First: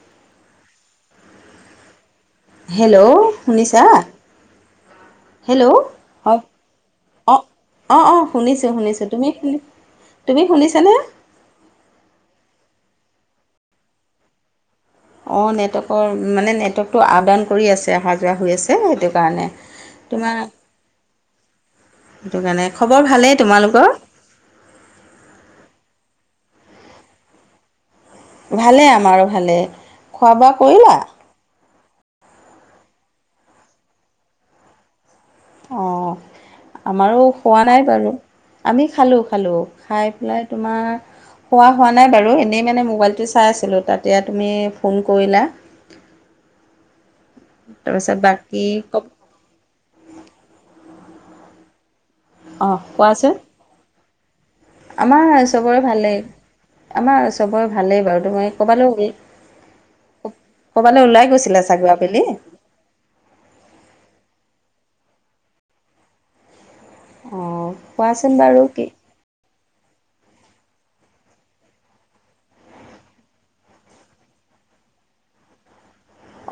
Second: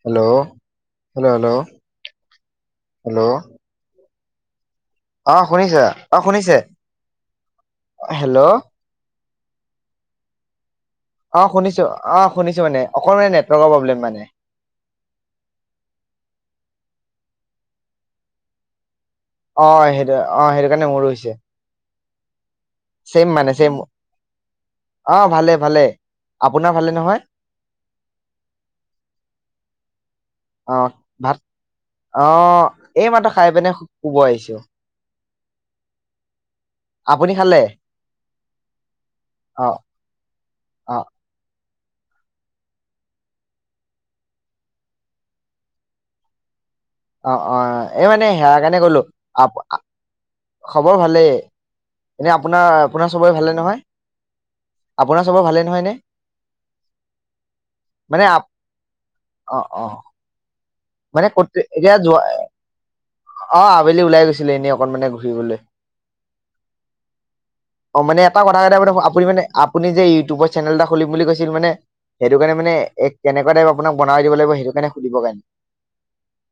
Hello hello hello hello শুনিছা অ hello শুনিছা অ শুনিছে অ অ অ হেল্ল' শুনিছো শুনিছো তুমি তুমি খুুলিছানে অ শুনিছো অ শুনিছো মানে অক মানে নেটৱৰ্কৰ প্ৰব্লেম মানে অঁ নেটৱৰ্কৰ মানে নেটৱৰ্কটো আপ ডাউন কৰি আছে অহা যোৱা হৈ আছেটো অ সেইটো অ সেইটো কাৰণে মোৰ হৈছে সেইটো কাৰণে খবৰ চম ভালেই মানে চম তোমালোকৰ অ ভালে ভালে আপোনাৰ ভালে নহয় ভালে আমাৰো ভালে খোৱা বোৱা কৰিলা আহ এই মাহটো খাই পিনে শুব আহিছো অ আমাৰো আপুনি খালে হোৱা নাই বাৰু আমি খালো খালো অ খাই পেলাই তোমাৰ অ খোৱা হ নাই বু এনেই মান মোবাইটো চ আছিলো তা তুমি ফোন কৰিলা অ অ এই তাৰপিছত মানে সেয়া বাকী কাৰণে ক কলো আ খবৰ ভালেই এনে অ আপোনাৰ আপোনাৰ কোৱাচোন সবৰে ভালে নহয় আপোনাৰ আমাৰ ভালে নহয় চবৰে নে ভালেই আমাৰ চবৰে ভালেই মানে বাৰু তোমি ক'ৰবালৈও হ'ল অ অ মানে ক চাগৈ এতিয়া যোৱা আবেলি অ অ আবেলি ওলাই গৈছিলে এনে ঘৰিবলৈ অ মানে কোৱাচোন এটা কথা বাৰু কি কটা আপুনি মানে আপুনি যে ইউটিউব চেল এ খুলিম বুলি কৈছিল মানে সেইটো কাৰণে মানে এক কেনেকুৱা টাইপ আপোনাক বনাই দিব লাগিব সেইটো কাৰণে সুধিব কাৰণে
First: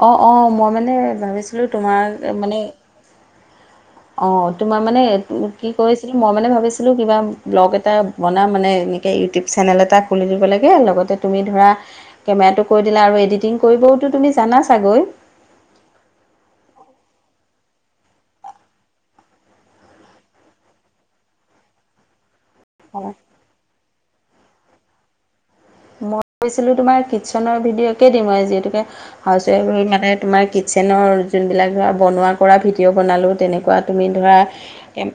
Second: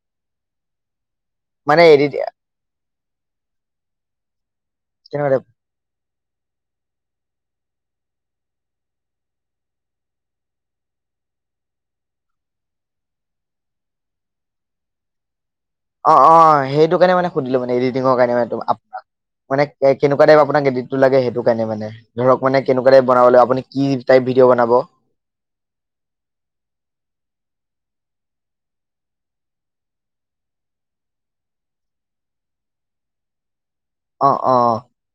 অঁ অঁ মই মানে ভাবিছিলোঁ মানে এডি তোমাৰ মানে অ তোমাৰ মানে কেনেকুৱা টাইপ কি কৈছে কি মই মানে ভাবিছিলোঁ কিবা ব্লগ এটা বনা মানে এনেকৈ ইউটিউব চেনেল এটা খুলি দিব লাগে লগতে তুমি ধৰা কেমেৰাটো কৈ দিলা আৰু এডিটিং কৰিবওতো তুমি জানা চাগৈ অ অ সেইটো কাৰণে মানে সুধিলো মানে এডিটিঙৰ কাৰণে মানে আপোনাক মানে কেনেকা টাইপ আপোনাক গেডতটো লাগে সেইটো কাৰণে মানে ধৰক মানে কেনেকুৱা টাইপ বনাব লাগ আপুনি কি টাইপ ভিডিঅ' বনাব মই গৈছিলোঁ তোমাৰ কিটচেনৰ ভিডিঅ' একে দি মই যিহেতুকে হাউচৱাইফ ৰৈ মানে তোমাৰ কিটচেনৰ ভিডিঅ' বননেকুৱ তুমি অ অ ধ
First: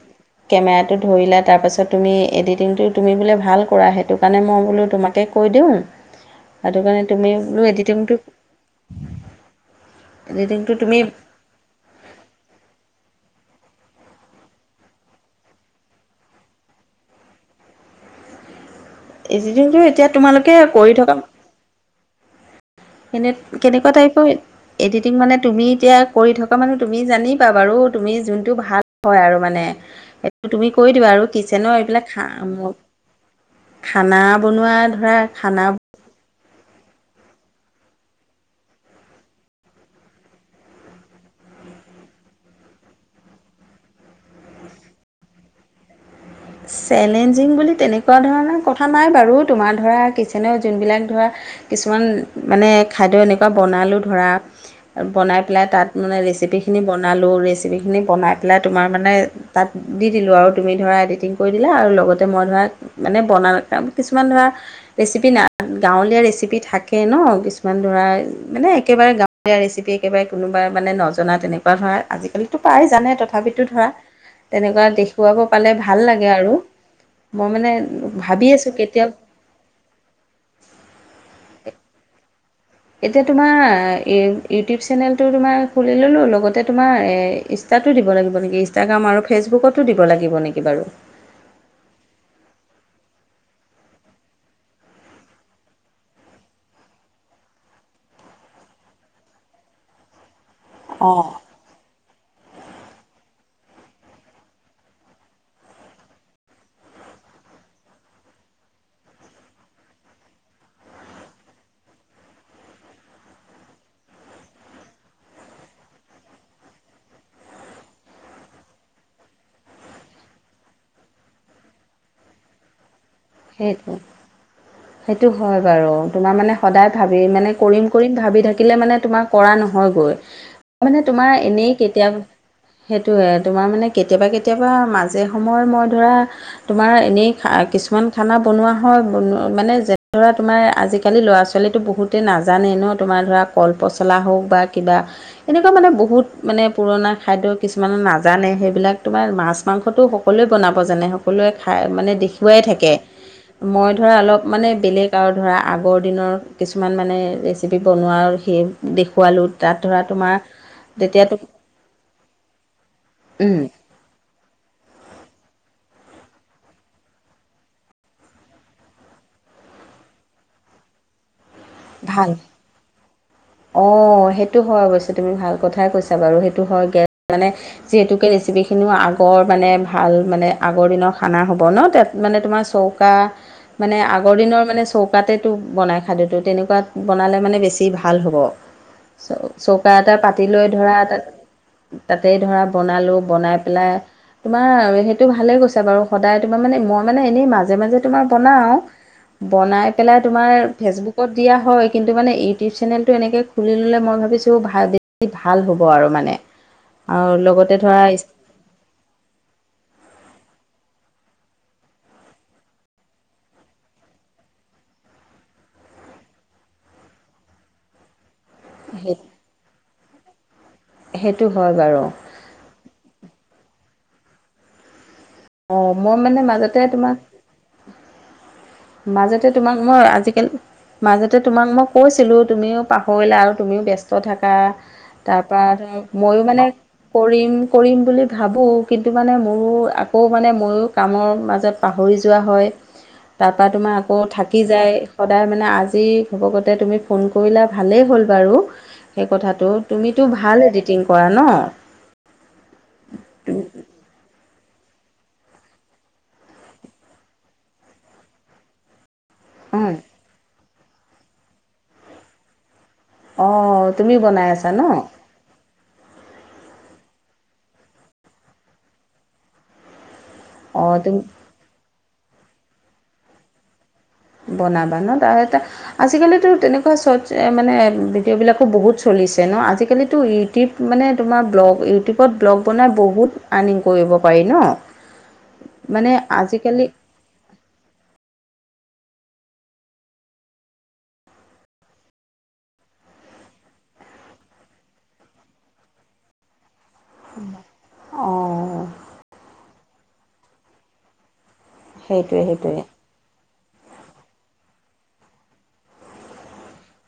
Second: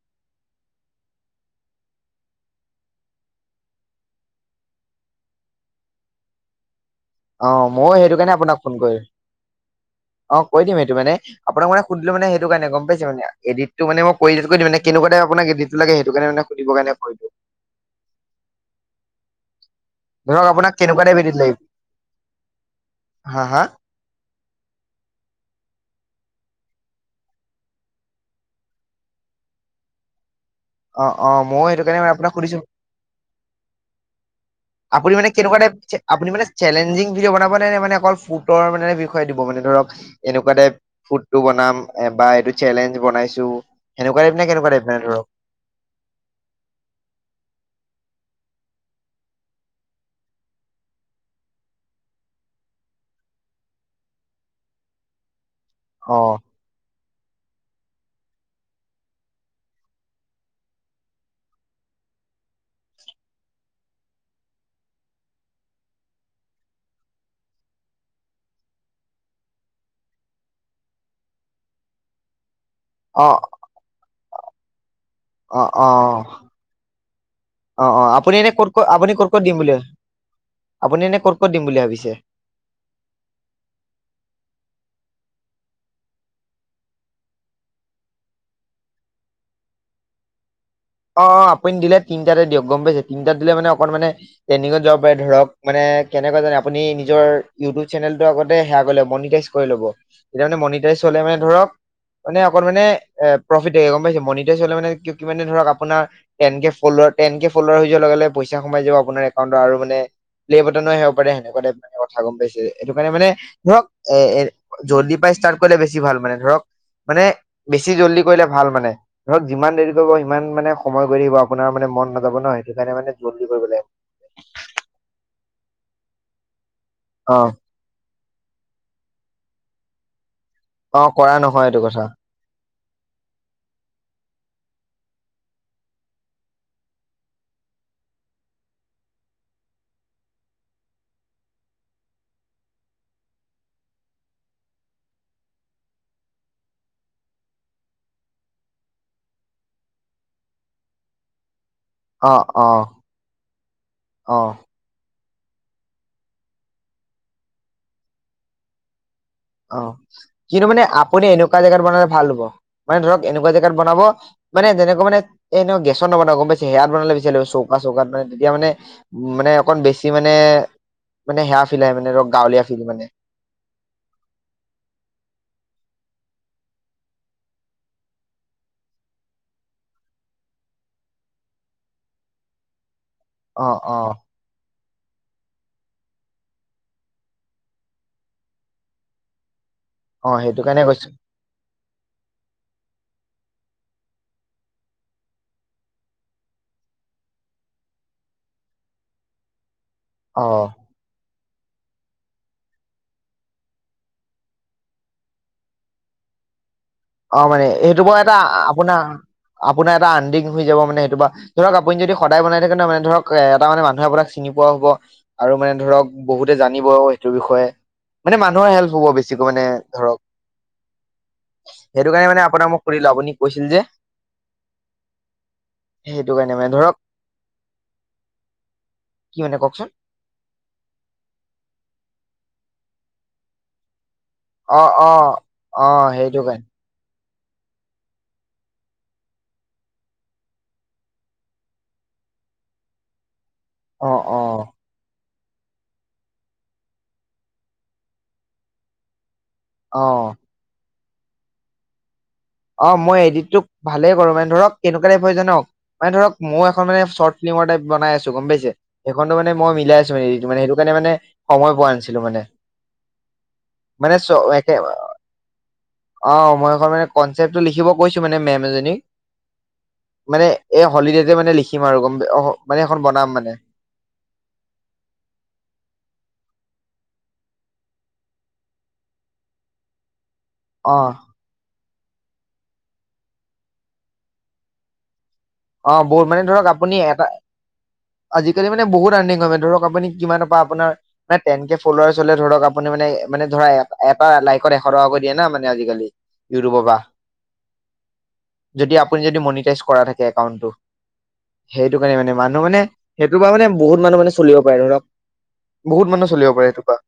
কেমেৰাটো ধৰিলো তাৰপাছত তুমি এডিটিংটো তুমি বোলে ভাল কৰা সেইটো কাৰণে মই বোলো তোমাকে কৈ দিওঁ সেইটো কাৰণে তুমি অ বোলো ময়ো এডিটিংটো সেইটো কাৰণে আপোনাক ফোন কৰিম অ কৈ এডিটিংটো দিম তুমি সেইটো মানে আপোনাক মানে সুধিলো মানে সেইটো কাৰণে গম পাইছে মানে এডিত মান মই কৰি দিম মানে কেকুৱা াই আপোনাক এডটো লাগে সেইটো কাৰণোনে সুধিব কাৰণেটো [unintelligible] এই যিটো এতিয়া তোমালোকে কৰি কেনেকুৱা থকা টাইপ এডিট লাগিব কেনে হা হা কেনেকুৱা টাইপৰ এডিটিং মানে তুমি এতিয়া কৰি থকা মানুহ তুমি জানিিবা বাৰু তুমি যোনটো ভাল হয় আৰু মানে [unintelligible] তুমি কৈ অ দিবা আৰু অ ময়ো কিচেনৰ সেইটো কাৰণে এইবিলাক মানে খা আপোনাক সুধিছো খানা বনোৱা আপুনি ধৰা মানে খানা কেনেকুৱা াই আপুনি মানে চেলেঞ্জিং ভিডিঅ' বনাব নে নে মানে অকল ফুটৰ মানে বিষয় দিব মানে ধৰ এনেকুৱা টাইপ ফুট টো ব াম বা এইটো চেলেঞ্জ বনাইছো সেনেকুৱা টাইপ ন কেনেকুৱা টাইপ ন ধৰক চেলেঞ্জিং বুলি তেনেকুৱা ধৰণৰ কথা নাই বাৰু তোমাৰ ধৰা কিচেনৰ যোনবিলাক ধৰা। কিছুমান মানে খাদ্য এনেকুৱা বনালোঁ ধৰা বনাই। পেলাই তাত মানে অ ৰেচিপি খিনি বনাই। বনালোঁ ৰেচিপিখিনি বনাই পেলাই তোমাৰ মানে তাত দি দিলোঁ আৰু তুমি ধৰা এডিটিং কৰি দিলা আৰু লগতে মই ধৰা মানে বনা কিছুমান ধৰা ৰেচিপি না গাঁৱলীয়া ৰেচি ৰেচিপি থাকে ন কিছুমান ধৰা মানে একেবাৰে গাঁৱলীয়া ৰেচিপি একেবাৰে কোনোবা মানে নজনাত তেনেকুৱা ধৰা আজিকালিতো প্ৰায় জানে অ তথাপিতো ধৰা তেনেকুৱা দেখুৱাব অ পালে অ ভাল লাগে। গে আৰু মই মানে অ', অ', আপুনি ভাবি এনেই ক'ত আছোঁ ক' কেতিয়া আপুনি ক'ত ক'ত দিম বুলি আপুনি এনে ক'ত ক'ত দিম বুলি ভাবিছে? এতিয়া তোমাৰ ইউটিউব চেনেলটো তোমাৰ খুলি ল'লোঁ লগতে তোমাৰ ই নষ্টাতো দিব লাগিব নেকি ইনষ্টাগ্ৰাম আৰু ফেচবুকতো দিব লাগিব নেকি বাৰু? অ' অ' আপুনি দিলে তিনিটাতে দিয়ক গম পাইছে। তিনিটাত দিলে মানে অকণ মানে‌‌ ট্ৰেনদিঙত যাব পাৰে ধৰক মানে এ কেনেকে জানিম। আপোনি নিজৰ ইউটিউব চেনেলটো আগতে আ কৰি লব মনিটাইজ কৰি ল'ব। তেতিয়া মানে মনিটাৰজ অ হলে মানে ধৰক মানে ধৰক মানে প্ৰফিটেই গম পাইছে। মনিটাইজ হলে মানে কি মানে ধৰক আপ আপোনাৰ ten K follower ten K follower হৈ যোৱাৰ লগে লগে পইচা সোমাই যাব আপোনাৰ একাউন্টত আৰু মানে ল্লে বতনো আহিব পাৰে সেনেকুৱা টাইপ কথা গম পাইছে। সেইটো কাৰণে মানে ধৰক এ এ জদি পাই ষ্টাৰ্ট কৰিলে বেছি ভাল মানে ধৰক মানে বেছি জল্দি কৰিলে ভাল মানে ধৰক যিমান দেৰি কৰিব সিমান মানে সময় গৈ থাকিব আপোনাৰ মানে মন নাযাব না সেইটো কাৰণে মানে জল্দি কৰিব লাগে সেইটো সেইটো হয় বাৰু তোমাৰ মানে সদায় ভাবি অ মানে কৰিম কৰিম ভাবি থাকিলে মানে তোমাৰ কৰা নহয়গৈ। মানে অ তোমাৰ কৰা নহয় এনেই এইটো কথা কেতিয়া সেইটোয়ে তোমাৰ মানে কেতিয়াবা কেতিয়াবা মজ জে সময় মই ধৰা তোমাৰ এনেই আ কিছু কিছুমান খানা বনোৱা হয় মানে যেনে ধৰা তোমাৰ আজিকালি ল'ৰা ছোৱালীতো বহুতে নাজানে ন। তোমাৰ ধৰা কল পচলা হওক বা কিবা তেনেকুৱা মানে বহুত মানে পুৰণা খাদ্য কিছুমান নাজানে সেইবিলাক। তোমাৰ মাছ মাংসটো সকলোৱে বনাব জানে সকলোৱে খাই মানে অ দেখুৱাই অ থাকে। মই ধৰা অ অলপ মানে বেলেগ আৰু ধৰা আগৰ দিনৰ কিছুমান মানে ৰেচিপি বনোৱাৰ সেই দেখ অ', কিন্তু মানে আপুনি তেতিয়াতো এনেকুৱা জেগাত বনালে ভাল হব মানে ধৰক এনেকুৱা উম, জেগাত বনাব মানে তেনেকুৱা মানে এই ন গেছ ছত নবনাব গম পাইছে। হেৰিয়াত বনালে বেচিলাগিব। চৌকা চৌকাত মানে তেতিয়া মানে মানে অকণ বেছি মানে মানে সেয়া ফিল আহে মানে ৰ' ভাল গাঁৱলীয়া ফিল মানে। অঁ সেইটো হয় অৱশ্যে তুমি ভাল কথাই কৈছা বাৰু সেইটো হয় গে মানে যিহেতুকে ৰেচিপিখিনিও আগৰ মানে ভাল মানে আগৰ দিনৰ খানা হ'ব ন। তেত মানে তুমাৰ চৌ চৌকা অ মানে অ আগৰ দিনৰ মানে চৌকাতেটো বনাই খালে তো তেনেকুৱা চৌকাট বনালে মানে বেছি ভাল হ'ব। চৌ চৌকা এটা অ পাতি সেইটো লৈ কাৰণে ধৰা কৈছো তাত তাতেই ধৰা বনালোঁ বনাই পেলাই তোমাৰ সেইটো ভালেই কৈছা বাৰু সদায় তোমাৰ মানে মই মানে এনেই মাজে মাজে তোমাৰ বনাওঁ। বনাই পেলাই অ তোমাৰ ফেচবুকত দিয়া হয় কিন্তু মানে ইউটিউব চেনেলটো এনেকৈ খুলি ল'লে মই ভাবিছোঁ ভা বেছি ভাল হ'ব আৰু মানে। [inaudible] আৰু অ' মানে লগতে ধৰা এইটোৰ পৰা এটা আ আপোনাৰ আপোনাৰ এটা আনডিং হৈ যাব মানে আপোনাৰ। ধৰক আপুনি যদি সদায় বনাই থাকে ন মানে ধৰক এটা মানে মানুহে আপোনাক চিনি পোৱা হ'ব আৰু মানে ধৰক বহুতে জানিব সেইটো বিষয়ে মানে মানুহৰ হেল্প হ'ব বেছিকৈ মানে ধৰক সেত সেইটো কাৰণে মানে আপোনাক মোক সুধিলো আপুনি কৈছিল যে। অ' মই সেইটো মানে কাৰণে মাজতে ধৰক তোমাক কি মাজতে মানে তোমাক কওকচোন মই আজিকালি মাজতে তোমাক মই কৈছিলো তুমিও পাহৰিলা আৰু তুমিও ব্যস্ত থাকা। অ অ তাৰপৰা অ তুমি সেইটো ময়ো কাৰণে মানে কৰিম কৰিম বুলি ভাবোঁ কিন্তু মানে মোৰো আকৌ মানে ময়ো কামৰ মাজত পাহৰি যোৱা হয়। [inaudible] তাৰপৰা তোমাৰ অ আকৌ অ থাকি যায়। সদায় মানে আজি [unintelligible] তুমি ফোন কৰিলা ভালেই হ'ল বাৰু সেই কথাত। [unintelligible] অ তুমিতো ভাল এডিটিং কৰা নহ। অ মই এডিটটো ভালে কৰোঁ মানে ধৰক। কেনেকুৱা টাইপ হয় জানো মানে ধৰক মই এখন চৰ্ট ফিল্মৰ টাইপ বনাই আছোঁ গম পাইছে। সিখনত মানে মিলাইছো হেৰিটো মানে সেইটো কাৰণে মানে সময় পোৱা নাছিলো মানে। অ', তুমি মানে চ বনাই আছা একে ন? অ মই এখন মানে। কনচেপ্টটো লিখিব কৈছোঁ মানে মেম এজনী। মানে এই অ', তুমি হলিডেতে মানে লিখিম আৰু গ মানে এখন বনাম মানে। বনাবা নহ ত আজিকালি তেনেকুৱা চ'ৰ্ত মানে ভিডিঅ' বিলাকো বহুত চলি। দিছে নহ আজিকালিতো ই। ইউটিউব অ মানে তোমাৰ ব্লগ ইউটিউবত ব্লগ বনাই বহুত আৰ্নিং কৰিব পাৰি নহ। অ বৌ মানে ধৰক আপুনি এটা আজি। কালি মানে বহুত আৰ্নিং হয় ধৰক আপুনি কিমানৰ পৰা আপোনাৰ মানে টেন কে ফলোৱাৰাৰ্চ হলে ধৰক আপুনি মানে মানে। ধৰা এটা লাইকত এশ টকাকৈ দিয়ে না মানে আজিকালি ইউটিউবৰ পৰা। অঁ যদি আপুনি যদি মনিটাইজ কৰা থাকে একাউণ্টটো। সেইটো কাৰণে মানে সেইটোৱে মানুহ মানে সেইটোৱে সেইটো বা মানে। বহুত মানুহ মানে চলিব পাৰে ধৰক বহুত মানুহ চলিব পাৰে সেইটোৰ পৰা।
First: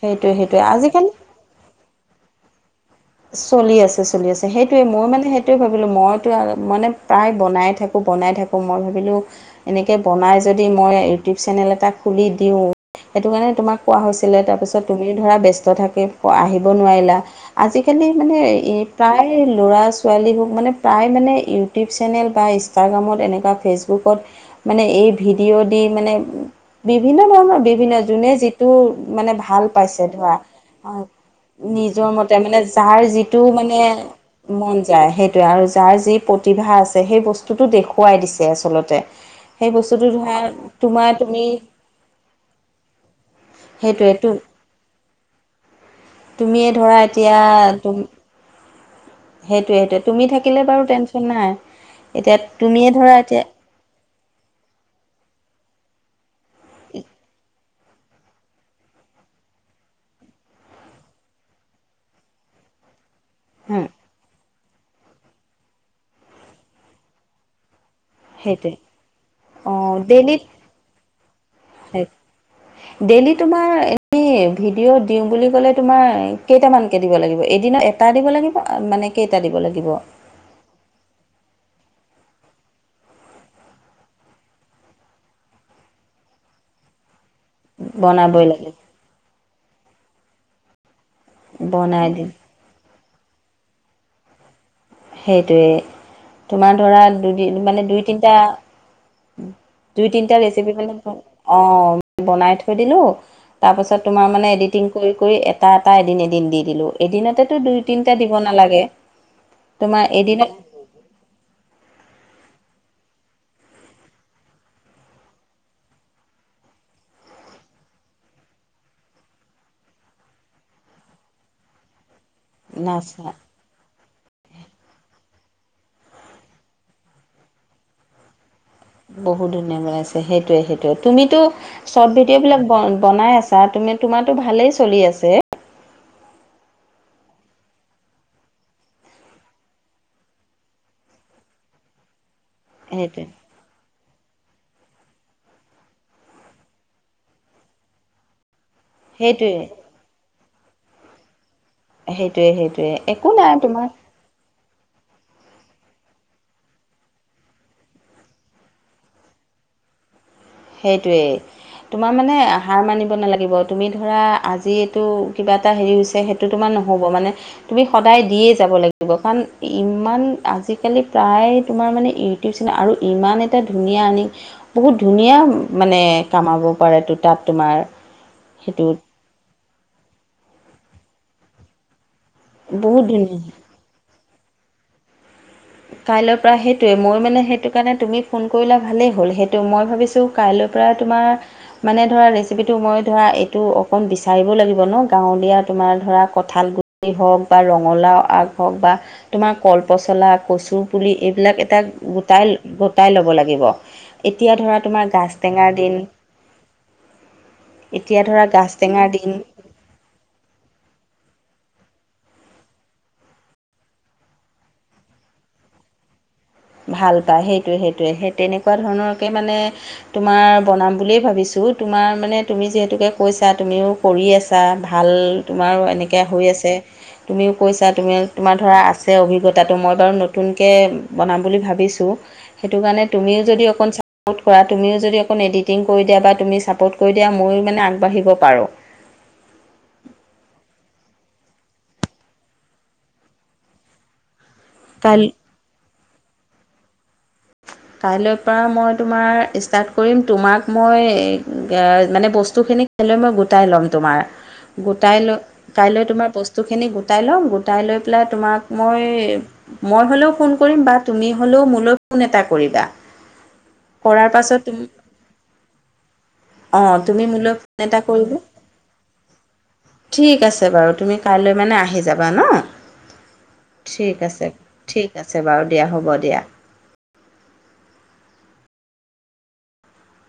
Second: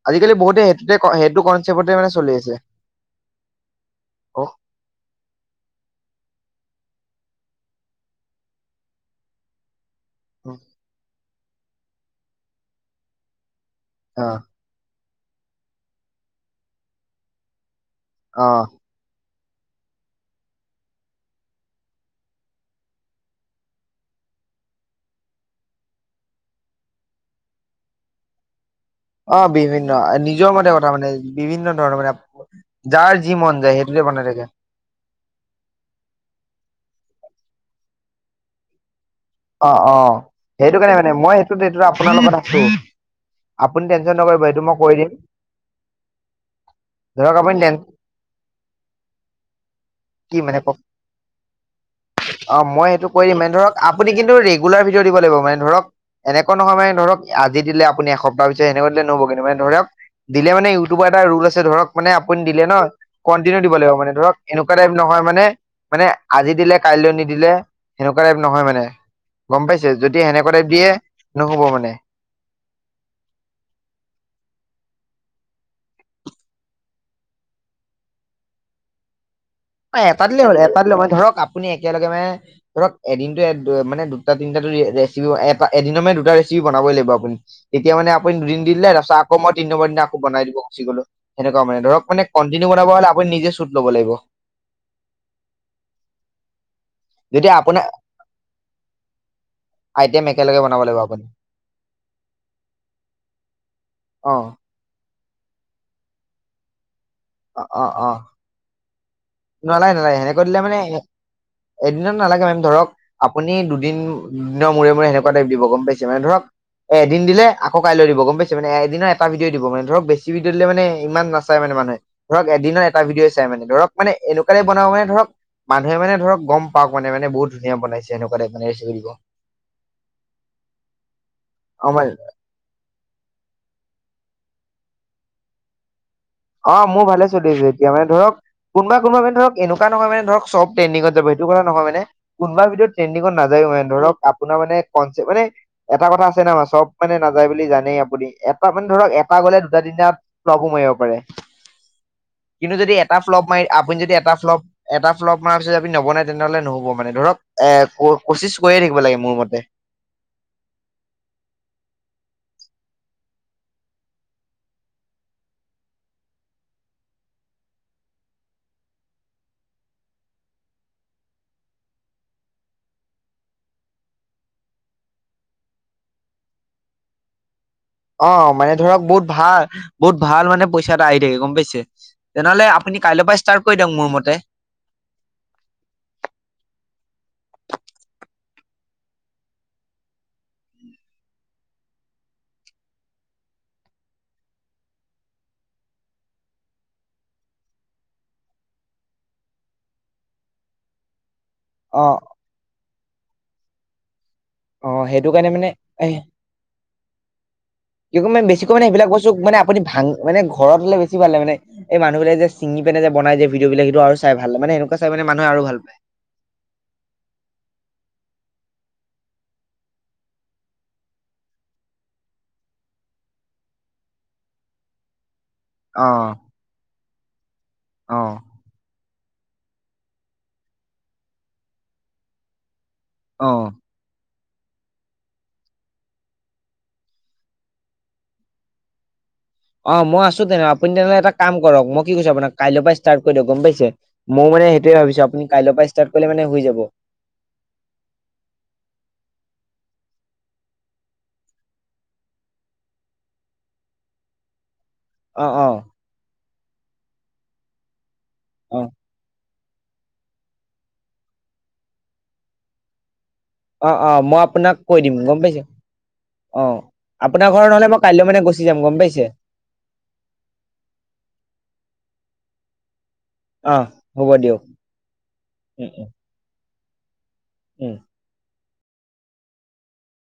সেইটোৱে আজিকালি সেইটোৱে বহুতে সেইতে আজিকালি সেইটো কনচেপ্টতে মানে চলি আছে। চলি আছে চলি অ আছে সেইটোৱে মই মানে সেইটোৱে ভাবিলো মইতো মানে। প্ৰায় বনাই থাকোঁ বনাই থাকোঁ মই ভাবিলোঁ এনেকৈ বনাই যদি মই ইউটিউ। চেনেল এটা খুলি দিওঁ সেইটো কাৰণে তোমাক কোৱা অ হৈছিলে তাৰপিছত। তুমি ধৰা ব্যস্ত থাকে আহিব নোৱাৰিলা আজিকালি মানে অ এই প্ৰায়। প্ৰায় ল'ৰা ছোৱালীবোৰ মানে প্ৰায় মানে ইউটিউব চেনেল বা ইনষ্টাগ্ৰামত এনেকুৱা ফেচবুকত। মানে এই ভিডিঅ' দি মানে বিভিন্ন ধৰণৰ বিভিন্ন যোনে। টো মানে অ ভাল বিভিন্ন পাইছে ধৰা নিজৰ মতে কথা মানে বিভিন্ন ধৰণৰ নিজৰ মতে মানে। যাৰ যি যিটো মন যায় মানে সেইটোতে বনাই থাকে মন যায় সেইটোয়ে আৰু যাৰ যি প্ৰতিভা। সেই বস্তুটো দেখুৱাই দিছে আচলতে। অ সেই অ বস্তুটো ধৰা সেইটো কাৰণে তোমাৰ মানে মই তুমি সেইটোত সিটোত আপোনাৰ লগত আছোঁ। আপুনি সেইটোৱে টেনচন তু নকৰিব এইটো মই কৰি দিম। তুমিয়ে ধৰা ধৰক আপুনি টেন এতিয়া। সেইটোৱে সেইটোে তুমি কি মানে থাকিলে কওক বাৰু টেনচন নাই এতিয়া অ তুমিয়ে মই সেইটো ধৰা কৰি দিম এতিয়া। মানে ধৰক আপুনি কিন্তু ৰেগুলাৰ ভিডিঅ' দিব লাগিব মানে ধৰক এনেকুৱা নহয় মানে ধৰক আজি দিলে। আপুনি এসপ্তাহ পিছ এনেকৈ দিলে নহব কিন্তু মানে ধৰক দিলে মানে ইউটিউব এটা ৰুল আছে ধৰক মানে আপুনি দিলে নহ। কণ্টিনিউ দিব হম লাগিব মানে ধৰক এনেকুৱা টাইপ নহয় মানে মানে আজি দিলে কাইলৈ নিদিলে। সেনেকুৱা টাইপ নহয় সেইটোৱে মানে গম পাইছে অ' যদি ডেইলি সেনেকুৱা টাইপ দিয়ে নহব মানে। ডেইলি তোমাৰ এ ভিডিঅ'। দিওঁ বুলি ক'লে তোমাৰ কেইটামানকে দিব লাগিব এদিনত এটা দিব লাগিব মানে কেইটা। দিব লাগিব এটা দিলে হ'ল এটাত লৈ মই ধৰক আপুনি। এতিয়ালৈকে মানে ধৰক এদিন মানে দুটা তিনিটাটো ৰেচিপি এটা এদিনত মানে দুটা ৰেচিপি বনাম। লাগিব আপুনি তেতিয়া মানে আপুনি বনাবই দুদিন লাগিব। দিলে তাৰপিছত আকৌ মই তিনি নম্বৰ দিনা আক বনাই দিব গুচি গ'লো। সেনেকুৱা মানে ধৰক বনাই মানে দিম কণ্টিনিউ বনাব হ'লে আপুনি নিজে চুট ল'ব লাগিব। সেইটোৱে তোমাৰ ধৰা দুদ যদি মানে আপোনাৰ দুই তিনিটা। দুই আইটেম তিনিটা একেলগে ৰেচিপি বনাব লাগিব মানে আপুনি অ বনাই থৈ দিলোঁ। তাৰ পাছত তোমাৰ মানে অ', এডিটিং। কৰি এটা এটা এদিন এদিন দি দিলো এদিনতেতো দুই তিনটা দিব নালাগে। নলাগে তোমাৰ নলাগে সেনেকৈ এদিনত দিলে মানে এদিনত নালাগে মেম ধৰক আপুনি দুদিন দুদিনৰ মূৰে মূৰে সনেকুৱা টাইপ দিব গম পাইছে মানে ধৰক এ এদিন দিলে আকৌ কাইলৈ দিব গম পাইছ মে এদিনৰ এটা ভিডিঅ' দিবা মানে ধৰক বেছি ভিডিঅ' দিলে মানে ইমান নচাই মানে। মানুহে ধৰক এদিনৰ এটা নাচা ভিডিঅ'ই চাই মানে ধৰক। মানে এনেকুৱা টাইপ বনাব মানে ধৰক মানুহে মানে ধৰক গম পাওঁক মানে, মানে বহুত ধুনীয়া বনাইছে এনেকুৱা টাইপ। মানে ৰেচিপি দিব বহুত ধুনীয়া বনাইছে সেইটোৱে, সেইটোশে। তুমিতো অ মানে চৰ্ট ভিডিঅ'বিলাক বনাই আছা, তুমি তোমাৰ ভালেই চলি আছে। অ', মো ভালেই চলি আছে, এতিয়া মানে ধৰক কোনোবা কোনোবা ক্ষেত্ৰত ধৰক, এনেকুৱা নহয় মানে ধৰক, চব টেন্ডিংত যাব সেটো কথা নহয় মানে। কোনোবা ভিডিঅ' সেইটোৱে ট্ৰেণ্ডিংত নাজায়ো মানে ধৰক আপ আপোনাৰ মানে কনচেপ মানে, এটা কথা আছে ন' মানে চব মানে নাযায় বুলি জানেই আপুনি এপ তাৰ মানে ধৰক এটা সেইটোৱে গ'লে দুটা, তিনটা প্ৰভু মাৰিব পাৰে। সেইটোৱে কিন্তু সেইটোৱে যদি এটা একো ফ্লপ নাই মাই তোমাৰ আপুনি যদি এটা ফ্লপ এটা ফ্লপ মৰাৰ পিছত আপুনি নবনাই তেন্তে হ'লে নহ'ব মানে ধৰক এ ক কচিছ কৰিয়ে থাকিব লাগে মোৰ মতে। [inaudible] সেইটোৱেই। তোমাৰ মানে হাৰ মানিব নালাগিব তুমি ধৰা আজি এইটো কিবা এটা হেৰি হৈছে সেইটো তোমাৰ নহ'ব মানে, তুমি সদায় দিয়েই যাব লাগিব কাৰণ ইমান আজি কালি প্ৰায় তোমাৰ মানে ইটিউব চেনেল আৰু ইমান এটা ধুনীয়া আনিং বহুত ধুনীয়া মানে কামাব পাৰে দুটাত। অ', মানে ধৰক বহুত ভাল, বহুত ভাল মানে পইচা এটা আহি থাকে গম পাইছে? তেনেহ'লে বহুত আপুনি কাইলৈপা ধুনীয়া ইষ্টাৰ্ট কৰি দিয়ক মোৰ মতে কাইলৈ পৰা সেইটোয়ে মই মানে, সেইটোকাৰণে তুমি ফোন কৰিলা ভালেই হ'ল, সেইটো মই ভাবিছোঁ কাই লৈ পৰা তোমাৰ মানে ধৰা ৰেছিপিটো মই ধৰা এইটো অকন বিচাৰিবয়ো লাগিব ন? গাঁৱলীয়া তে তোমাৰ ধৰা কঠাল গুটি হওঁক বা ৰঙালাউ আগ হওঁক বা তোমাক কল পচলা কচু পুলি এইবিলাক এটা অ গোটাই, গোটাই ল'ব লাগিব। এতিয়া ধৰা অ তোমাৰ সেইটো কাৰণে মানে গাজটেঙাৰ দিন। এ কি এতিয়া ক' ধৰা মানে বেছিকৈ গাজ মানে টেঙাৰ সেইবিলাক বস্তু দিন মানে আপুনি ভাং মানে ঘৰত হ'লে বেছি ভালে মানে এই মানুহবিলাকে যে ছিঙি পেনে যে বনাই যে ভিডিঅ' বিলাক, সেইটো আৰু চাই ভাল মানে এনেকুৱা চাই মানে মানুহে আৰু ভাল পায়। ভাল পায়, সেইটোৱে, সেইটোৱে সেই তেনেকুৱা ধৰণৰকে মানে তোমাৰ বনাম বুলিয়েই ভাবিছোঁ। বো তোমাৰ মানে তুমি যিহেতুকে কৈছা, তুমিও কৰি আছা ভাল তোমাৰো অ এনেকে হৈ আছে তুমিও কৈছা, তুমি অ তোমাৰ ধৰা আছ ছে অভিজ্ঞতাটো মই বাৰু নতুনকে বনাম বুলি ভাবিছোঁ। টো কাৰণে তুমিও অ যদি অকণ চা পট কৰা, তুমিও যদি অকণ এডিটিং কৰি দিয়া বা তুমি চাপ'ট কৰি দিয়া, ময়ো মানে আগবাঢ়িব পাৰোঁ। [inaudible] অ', মই আছোঁ তেনে আপুনি তেনেহ'লে এটা কাম কৰক, মই কি কৈছোঁ আপোনাক কাইলৈৰ পৰাই ষ্টাৰ্ট কৰি দিয়ক গম পাইছে। ময়ো মানে সেইটোৱে ভাবিছোঁ আপুনি কাইলৈ পৰা ষ্টাৰ্ট কৰিলে মানে হৈ যাব। কাইলৈ পৰা মই তোমাৰ ষ্টাৰ্ট কৰিম তোমাক মই এ-এয়া মানে বস্তুখিন নি কাইলৈ মই গোটাই লম তোমাৰ। গোটাই লৈ অ অ কাইলৈ তোমাৰ বস্তুখিনি গোটাই লম গোটাই লৈ পেলাই তোমাক অ মই মই হ'লেও ফোন কৰিম বা তুমি হ'লেও মোলৈ ফোন এটা কৰিবা। অ', অ', কৰাৰ মই পাছত আপোনাক তুমি কৈ দিম, গম পাইছে। অ', অঁ তুমি মোলৈ আপোনাৰ ঘৰত ফোন নহ'লে এটা মই কাইলৈ কৰিবা মানে গুচি যাম, গম পাইছে। ঠিক আছে বাৰু, তুমি কাইলৈ মানে আহি যাব বা ন'? অ ঠিক হ'ব আছে, দিয়ক ঠিক আছে বাৰু, দিয়া উম উম হ'ব দিয়া। উম।